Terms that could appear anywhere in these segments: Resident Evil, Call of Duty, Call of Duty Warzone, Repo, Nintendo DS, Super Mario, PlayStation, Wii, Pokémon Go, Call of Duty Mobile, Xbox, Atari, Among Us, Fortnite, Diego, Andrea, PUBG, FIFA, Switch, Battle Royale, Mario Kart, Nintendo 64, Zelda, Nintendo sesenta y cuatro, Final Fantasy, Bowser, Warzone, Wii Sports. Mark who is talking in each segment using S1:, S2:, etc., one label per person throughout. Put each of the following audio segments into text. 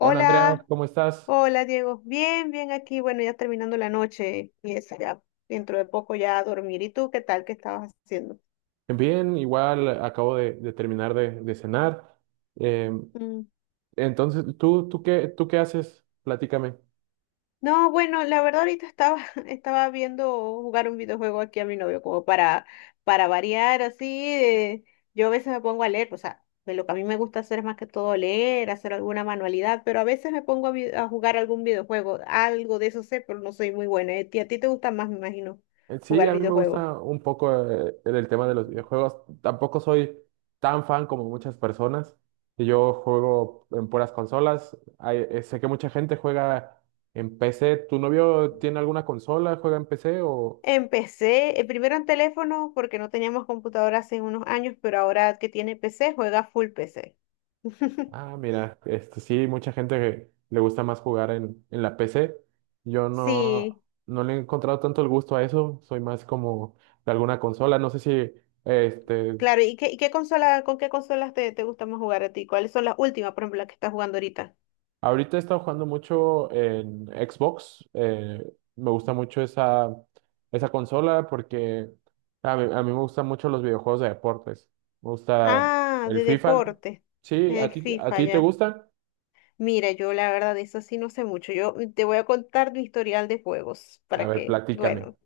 S1: Hola Andrea, ¿cómo estás?
S2: hola Diego. Bien, bien aquí. Bueno, ya terminando la noche y eso, ya dentro de poco ya a dormir. ¿Y tú qué tal? ¿Qué estabas haciendo?
S1: Bien, igual acabo de terminar de cenar. Eh,
S2: Mm.
S1: entonces, ¿tú qué haces? Platícame.
S2: No, bueno, la verdad ahorita estaba, estaba viendo jugar un videojuego aquí a mi novio como para variar así. eh, yo a veces me pongo a leer, o sea, de lo que a mí me gusta hacer es más que todo leer, hacer alguna manualidad, pero a veces me pongo a, a jugar algún videojuego. Algo de eso sé, pero no soy muy buena. ¿Eh? ¿Y a ti te gusta más, me imagino,
S1: Sí,
S2: jugar
S1: a mí me
S2: videojuegos?
S1: gusta un poco el tema de los videojuegos. Tampoco soy tan fan como muchas personas. Yo juego en puras consolas. Sé que mucha gente juega en PC. ¿Tu novio tiene alguna consola? ¿Juega en PC o...?
S2: Empecé primero en teléfono porque no teníamos computadora hace unos años, pero ahora que tiene PC, juega full PC.
S1: Ah, mira, este sí, mucha gente que le gusta más jugar en la PC. Yo
S2: Sí,
S1: no le he encontrado tanto el gusto a eso. Soy más como de alguna consola. No sé si este
S2: claro. Y qué consola, con qué consolas te, te gusta más jugar a ti? ¿Cuáles son las últimas, por ejemplo, las que estás jugando ahorita?
S1: ahorita he estado jugando mucho en Xbox. Me gusta mucho esa consola porque a mí me gustan mucho los videojuegos de deportes. Me gusta
S2: Ah,
S1: el
S2: de
S1: FIFA.
S2: deporte.
S1: Sí,
S2: El
S1: a
S2: FIFA
S1: ti te
S2: ya.
S1: gusta?
S2: Mira, yo la verdad de eso sí no sé mucho. Yo te voy a contar mi historial de juegos
S1: A
S2: para
S1: ver,
S2: que,
S1: platícame.
S2: bueno,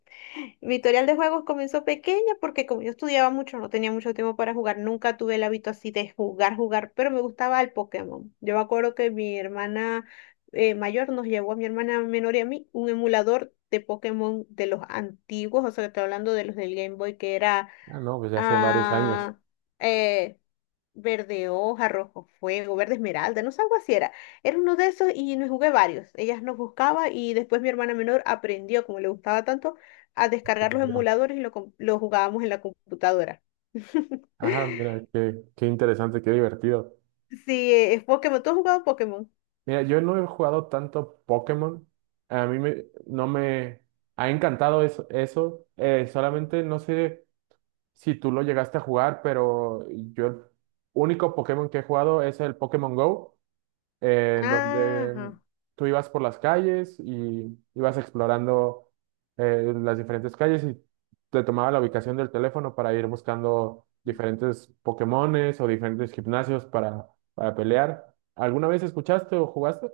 S2: mi historial de juegos comenzó pequeña porque como yo estudiaba mucho, no tenía mucho tiempo para jugar, nunca tuve el hábito así de jugar, jugar, pero me gustaba el Pokémon. Yo me acuerdo que mi hermana mayor nos llevó a mi hermana menor y a mí un emulador de Pokémon de los antiguos, o sea, que estoy hablando de los del Game Boy, que era...
S1: Ah, no, pues ya hace varios años.
S2: Ah, eh, verde hoja, rojo fuego, verde esmeralda, no sé, algo así era. Era uno de esos y me jugué varios. Ellas nos buscaba y después mi hermana menor aprendió, como le gustaba tanto, a descargar los emuladores y lo, lo jugábamos en la computadora.
S1: Ah, mira, qué interesante, qué divertido.
S2: Sí, es Pokémon. ¿Tú has jugado Pokémon?
S1: Mira, yo no he jugado tanto Pokémon. No me ha encantado eso. Solamente no sé si tú lo llegaste a jugar, pero yo el único Pokémon que he jugado es el Pokémon Go. En donde
S2: Ajá.
S1: tú ibas por las calles y ibas explorando las diferentes calles y te tomaba la ubicación del teléfono para ir buscando diferentes Pokémones o diferentes gimnasios para pelear. ¿Alguna vez escuchaste o jugaste?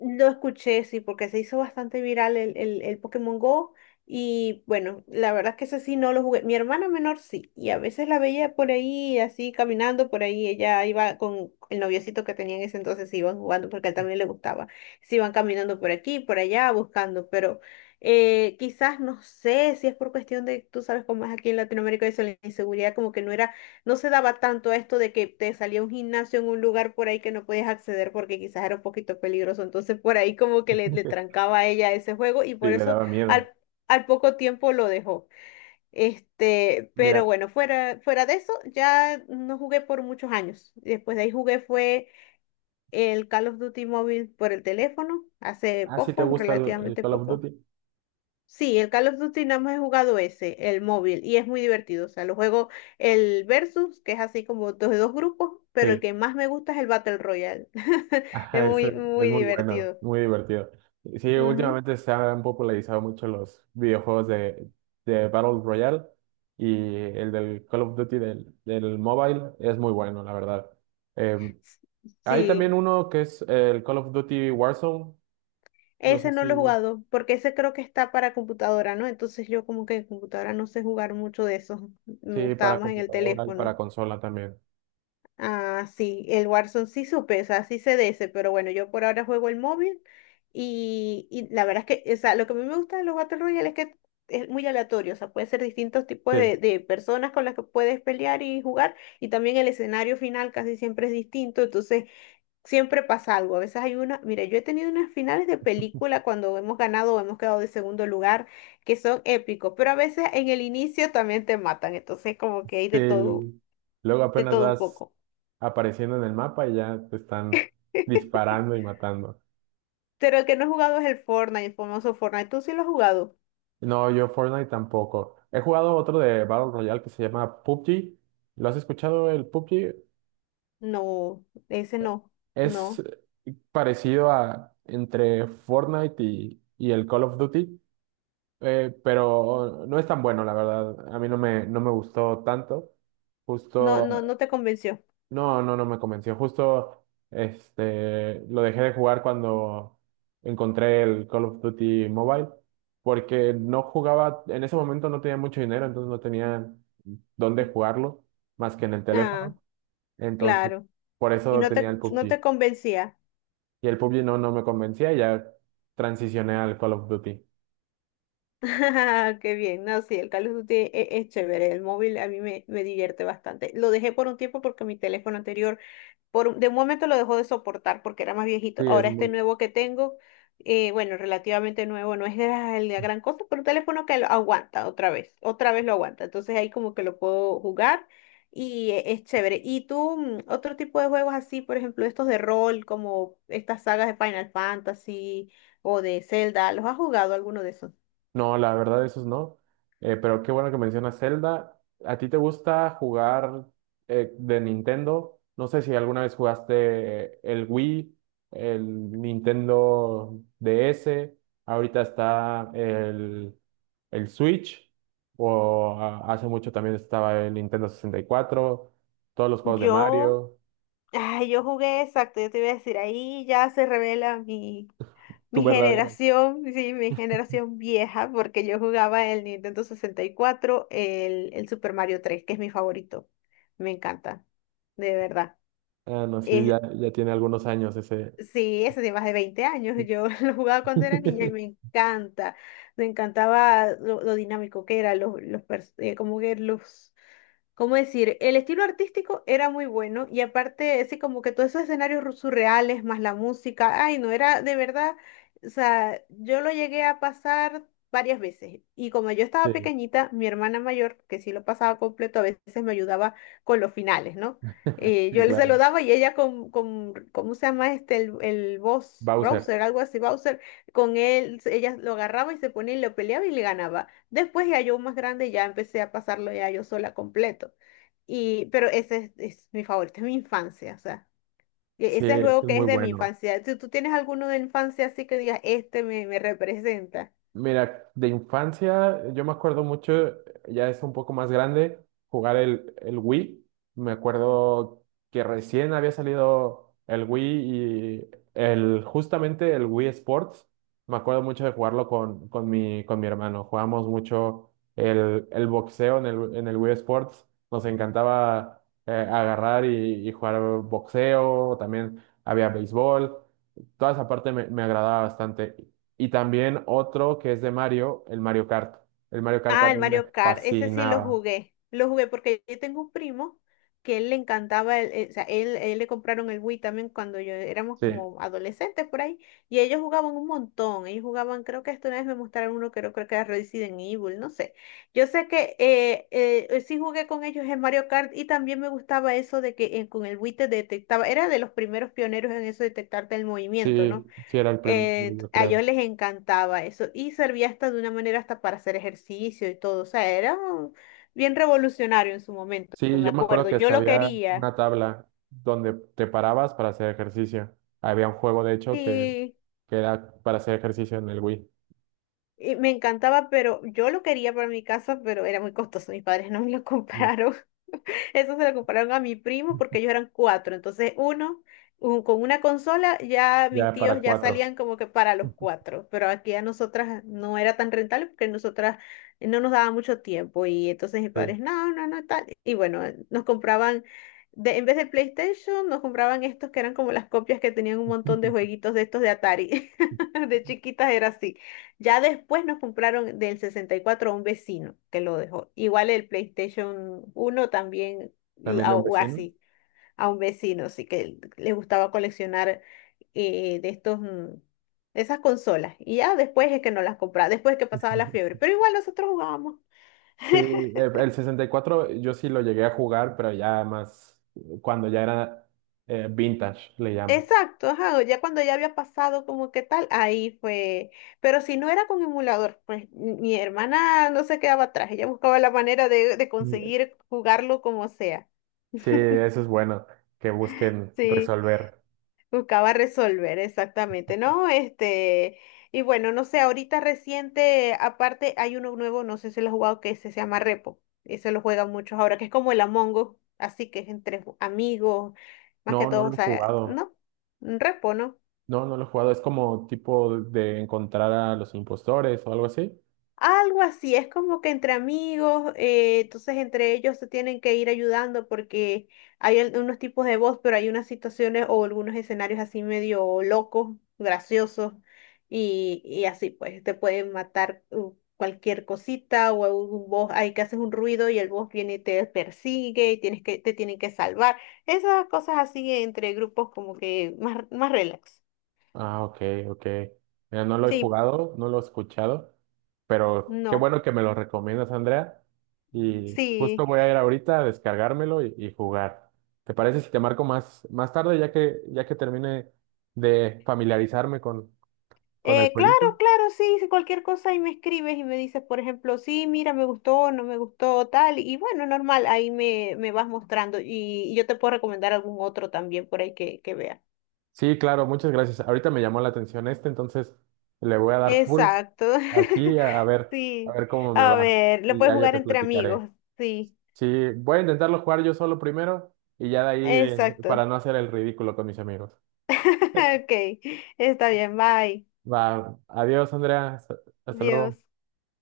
S2: Lo escuché, sí, porque se hizo bastante viral el Pokémon Go. Y bueno, la verdad es que ese sí no lo jugué. Mi hermana menor sí, y a veces la veía por ahí, así caminando por ahí. Ella iba con el noviocito que tenía en ese entonces, se iban jugando porque a él también le gustaba. Se iban caminando por aquí, por allá, buscando. Pero quizás, no sé si es por cuestión de, tú sabes cómo es aquí en Latinoamérica, eso, la inseguridad, como que no era, no se daba tanto esto de que te salía un gimnasio en un lugar por ahí que no podías acceder porque quizás era un poquito peligroso. Entonces por ahí como que le trancaba a ella ese juego y
S1: Sí,
S2: por
S1: le
S2: eso
S1: daba miedo.
S2: al, al poco tiempo lo dejó. Este, pero
S1: Mira,
S2: bueno, fuera, fuera de eso, ya no jugué por muchos años. Después de ahí jugué fue el Call of Duty móvil por el teléfono, hace
S1: ah, sí te
S2: poco,
S1: gusta el
S2: relativamente
S1: Call of
S2: poco.
S1: Duty.
S2: Sí, el Call of Duty nada más he jugado ese, el móvil, y es muy divertido. O sea, lo juego el Versus, que es así como dos de dos grupos, pero el
S1: Sí.
S2: que más me gusta es el Battle Royale. Es
S1: Ajá, eso
S2: muy,
S1: es
S2: muy
S1: muy bueno,
S2: divertido.
S1: muy divertido. Sí,
S2: Ujú.
S1: últimamente se han popularizado mucho los videojuegos de Battle Royale y el del Call of Duty del mobile es muy bueno, la verdad. Eh,
S2: S-
S1: Hay también
S2: Sí,
S1: uno que es el Call of Duty Warzone, no
S2: ese
S1: sé
S2: no lo he jugado, porque ese creo que está para computadora, ¿no? Entonces yo como que en computadora no sé jugar mucho de eso. Me
S1: si
S2: gustaba
S1: para
S2: más en el
S1: computadora y
S2: teléfono.
S1: para consola también.
S2: Ah, sí, el Warzone sí supe, o sea, sí sé de ese, pero bueno, yo por ahora juego el móvil y la verdad es que, o sea, lo que a mí me gusta de los Battle Royale es que es muy aleatorio, o sea, puede ser distintos tipos
S1: Sí,
S2: de personas con las que puedes pelear y jugar, y también el escenario final casi siempre es distinto, entonces siempre pasa algo, a veces hay una, mira, yo he tenido unas finales de película cuando hemos ganado o hemos quedado de segundo lugar, que son épicos, pero a veces en el inicio también te matan, entonces como que
S1: sí,
S2: hay
S1: el- luego
S2: de
S1: apenas
S2: todo un
S1: vas
S2: poco.
S1: apareciendo en el mapa y ya te están disparando y matando.
S2: Pero el que no he jugado es el Fortnite, el famoso Fortnite. ¿Tú sí lo has jugado?
S1: No, yo Fortnite tampoco. He jugado otro de Battle Royale que se llama PUBG. ¿Lo has escuchado el PUBG?
S2: No, ese no,
S1: Es
S2: no,
S1: parecido a entre Fortnite y el Call of Duty, pero no es tan bueno, la verdad. A mí no me, no me gustó tanto.
S2: no.
S1: Justo
S2: No, no te convenció.
S1: no, no me convenció. Justo este, lo dejé de jugar cuando encontré el Call of Duty Mobile, porque no jugaba, en ese momento no tenía mucho dinero, entonces no tenía dónde jugarlo más que en el
S2: Ah,
S1: teléfono. Entonces,
S2: claro.
S1: por
S2: Y
S1: eso
S2: no
S1: tenía
S2: te,
S1: el
S2: no
S1: PUBG.
S2: te convencía.
S1: Y el PUBG no me convencía y ya transicioné al Call of Duty.
S2: Qué bien. No, sí, el Call of Duty es chévere. El móvil a mí me, me divierte bastante. Lo dejé por un tiempo porque mi teléfono anterior, por, de un momento lo dejó de soportar porque era más viejito.
S1: Sí, es
S2: Ahora este
S1: muy
S2: nuevo que tengo, bueno, relativamente nuevo, no es la, la gran cosa, pero un teléfono que lo aguanta otra vez lo aguanta. Entonces ahí como que lo puedo jugar y es chévere. ¿Y tú, otro tipo de juegos así, por ejemplo, estos de rol, como estas sagas de Final Fantasy o de Zelda, los has jugado, alguno de esos?
S1: no, la verdad, esos no. Pero qué bueno que mencionas Zelda. ¿A ti te gusta jugar de Nintendo? No sé si alguna vez jugaste el Wii, el Nintendo DS, ahorita está el Switch, o a- hace mucho también estaba el Nintendo 64 todos los juegos de
S2: Yo,
S1: Mario.
S2: ay, yo jugué, exacto, yo te iba a decir, ahí ya se revela mi...
S1: Tu
S2: mi
S1: verdadero.
S2: generación, sí, mi generación vieja, porque yo jugaba el Nintendo 64, el Super Mario tres, que es mi favorito. Me encanta, de verdad.
S1: Ah, no, sí,
S2: Es,
S1: ya tiene algunos años ese.
S2: sí, eso de más de 20 años. Yo lo jugaba cuando era niña y me encanta. Me encantaba lo dinámico que era, los, como que los... ¿cómo decir? El estilo artístico era muy bueno y aparte, ese, como que todos esos escenarios surreales, más la música, ay, no, era de verdad, o sea, yo lo llegué a pasar varias veces y como yo estaba
S1: Sí,
S2: pequeñita, mi hermana mayor, que sí lo pasaba completo, a veces me ayudaba con los finales, ¿no?
S1: sí,
S2: Yo le
S1: claro.
S2: saludaba y ella con, ¿cómo se llama este? El boss,
S1: Bowser.
S2: browser, algo así, browser, con él, ella lo agarraba y se ponía y lo peleaba y le ganaba. Después ya yo más grande ya empecé a pasarlo ya yo sola completo. Y, pero ese es mi favorito, es mi infancia, o sea, ese
S1: Sí,
S2: es el
S1: es que
S2: juego
S1: es
S2: que
S1: muy
S2: es de mi
S1: bueno.
S2: infancia. Si tú tienes alguno de infancia así que digas, este me, me representa.
S1: Mira, de infancia yo me acuerdo mucho, ya es un poco más grande, jugar el Wii. Me acuerdo que recién había salido el Wii y el, justamente el Wii Sports. Me acuerdo mucho de jugarlo con mi, con mi hermano. Jugamos mucho el boxeo en en el Wii Sports. Nos encantaba agarrar y jugar boxeo. También había béisbol. Toda esa parte me agradaba bastante. Y también otro que es de Mario, el Mario Kart. El Mario Kart a
S2: Ah, el
S1: mí me
S2: Mario Kart, ese sí lo
S1: fascinaba.
S2: jugué. Lo jugué porque yo tengo un primo que él le encantaba, o sea, él le compraron el Wii también cuando yo éramos
S1: Sí,
S2: como adolescentes por ahí, y ellos jugaban un montón. Ellos jugaban, creo que hasta una vez me mostraron uno, creo, creo que era Resident Evil, no sé. Yo sé que sí jugué con ellos en Mario Kart y también me gustaba eso de que con el Wii te detectaba, era de los primeros pioneros en eso de detectarte el movimiento, ¿no?
S1: sí, sí era el primero, yo
S2: A
S1: creo.
S2: ellos les encantaba eso y servía hasta de una manera hasta para hacer ejercicio y todo. O sea, era bien revolucionario en su momento,
S1: Sí,
S2: me
S1: yo me acuerdo
S2: acuerdo.
S1: que
S2: Yo
S1: hasta
S2: lo
S1: había
S2: quería,
S1: una tabla donde te parabas para hacer ejercicio. Había un juego, de hecho,
S2: sí,
S1: que era para hacer ejercicio en el Wii.
S2: y me encantaba, pero yo lo quería para mi casa, pero era muy costoso. Mis padres no me lo
S1: Mm,
S2: compraron. Eso se lo compraron a mi primo porque ellos eran cuatro. Entonces, uno, con una consola, ya mis
S1: ya
S2: tíos
S1: para
S2: ya
S1: cuatro,
S2: salían como que para los cuatro. Pero aquí a nosotras no era tan rentable porque nosotras no nos daba mucho tiempo. Y entonces mis
S1: sí.
S2: padres, no, no, no, tal. Y bueno, nos compraban, de, en vez de PlayStation, nos compraban estos que eran como las copias que tenían un montón de jueguitos de estos de Atari. De chiquitas era así. Ya después nos compraron del 64 a un vecino que lo dejó. Igual el PlayStation uno también,
S1: También de un
S2: o
S1: vecino.
S2: así, a un vecino, sí que le gustaba coleccionar de estos, de esas consolas. Y ya después es que nos las compraba, después es que pasaba la fiebre. Pero igual nosotros jugábamos.
S1: Sí, el 64 yo sí lo llegué a jugar, pero ya más cuando ya era vintage, le llaman.
S2: Exacto, ajá, ya cuando ya había pasado como que tal, ahí fue. Pero si no era con emulador, pues mi hermana no se quedaba atrás, ella buscaba la manera de conseguir jugarlo como sea.
S1: Sí, eso es bueno, que busquen
S2: Sí.
S1: resolver.
S2: Buscaba resolver, exactamente, ¿no? Este, y bueno, no sé, ahorita reciente, aparte hay uno nuevo, no sé si lo has jugado, que ese se llama Repo, y se lo juegan muchos ahora, que es como el Among Us, así que es entre amigos, más que
S1: No, no
S2: todo, o
S1: lo he
S2: sea,
S1: jugado.
S2: ¿no? Un Repo, ¿no?
S1: No, no lo he jugado. Es como tipo de encontrar a los impostores o algo así.
S2: Algo así, es como que entre amigos, entonces entre ellos se tienen que ir ayudando porque hay unos tipos de voz, pero hay unas situaciones o algunos escenarios así medio locos, graciosos, y así pues te pueden matar cualquier cosita o algún boss, hay que haces un ruido y el boss viene y te persigue y tienes que, te tienen que salvar. Esas cosas así entre grupos como que más, más relax.
S1: Ah, ok, ok. Mira, no lo he
S2: Sí,
S1: jugado, no lo he escuchado, pero qué
S2: no,
S1: bueno que me lo recomiendas, Andrea. Y justo
S2: sí.
S1: voy a ir ahorita a descargármelo y jugar. ¿Te parece si te marco más, más tarde, ya que termine de familiarizarme con el jueguito?
S2: Claro, claro, sí, si cualquier cosa y me escribes y me dices, por ejemplo, sí, mira, me gustó, no me gustó, tal, y bueno, normal, ahí me, me vas mostrando y yo te puedo recomendar algún otro también por ahí que vea.
S1: Sí, claro, muchas gracias. Ahorita me llamó la atención este, entonces le voy a dar full
S2: Exacto,
S1: aquí a
S2: sí,
S1: ver cómo me
S2: a
S1: va.
S2: ver, lo
S1: Y
S2: puedes
S1: ya yo
S2: jugar
S1: te
S2: entre
S1: platicaré.
S2: amigos, sí,
S1: Sí, voy a intentarlo jugar yo solo primero y ya de ahí para
S2: exacto,
S1: no hacer el ridículo con mis amigos.
S2: ok, está bien, bye,
S1: Va, adiós, Andrea. Hasta luego.
S2: Dios.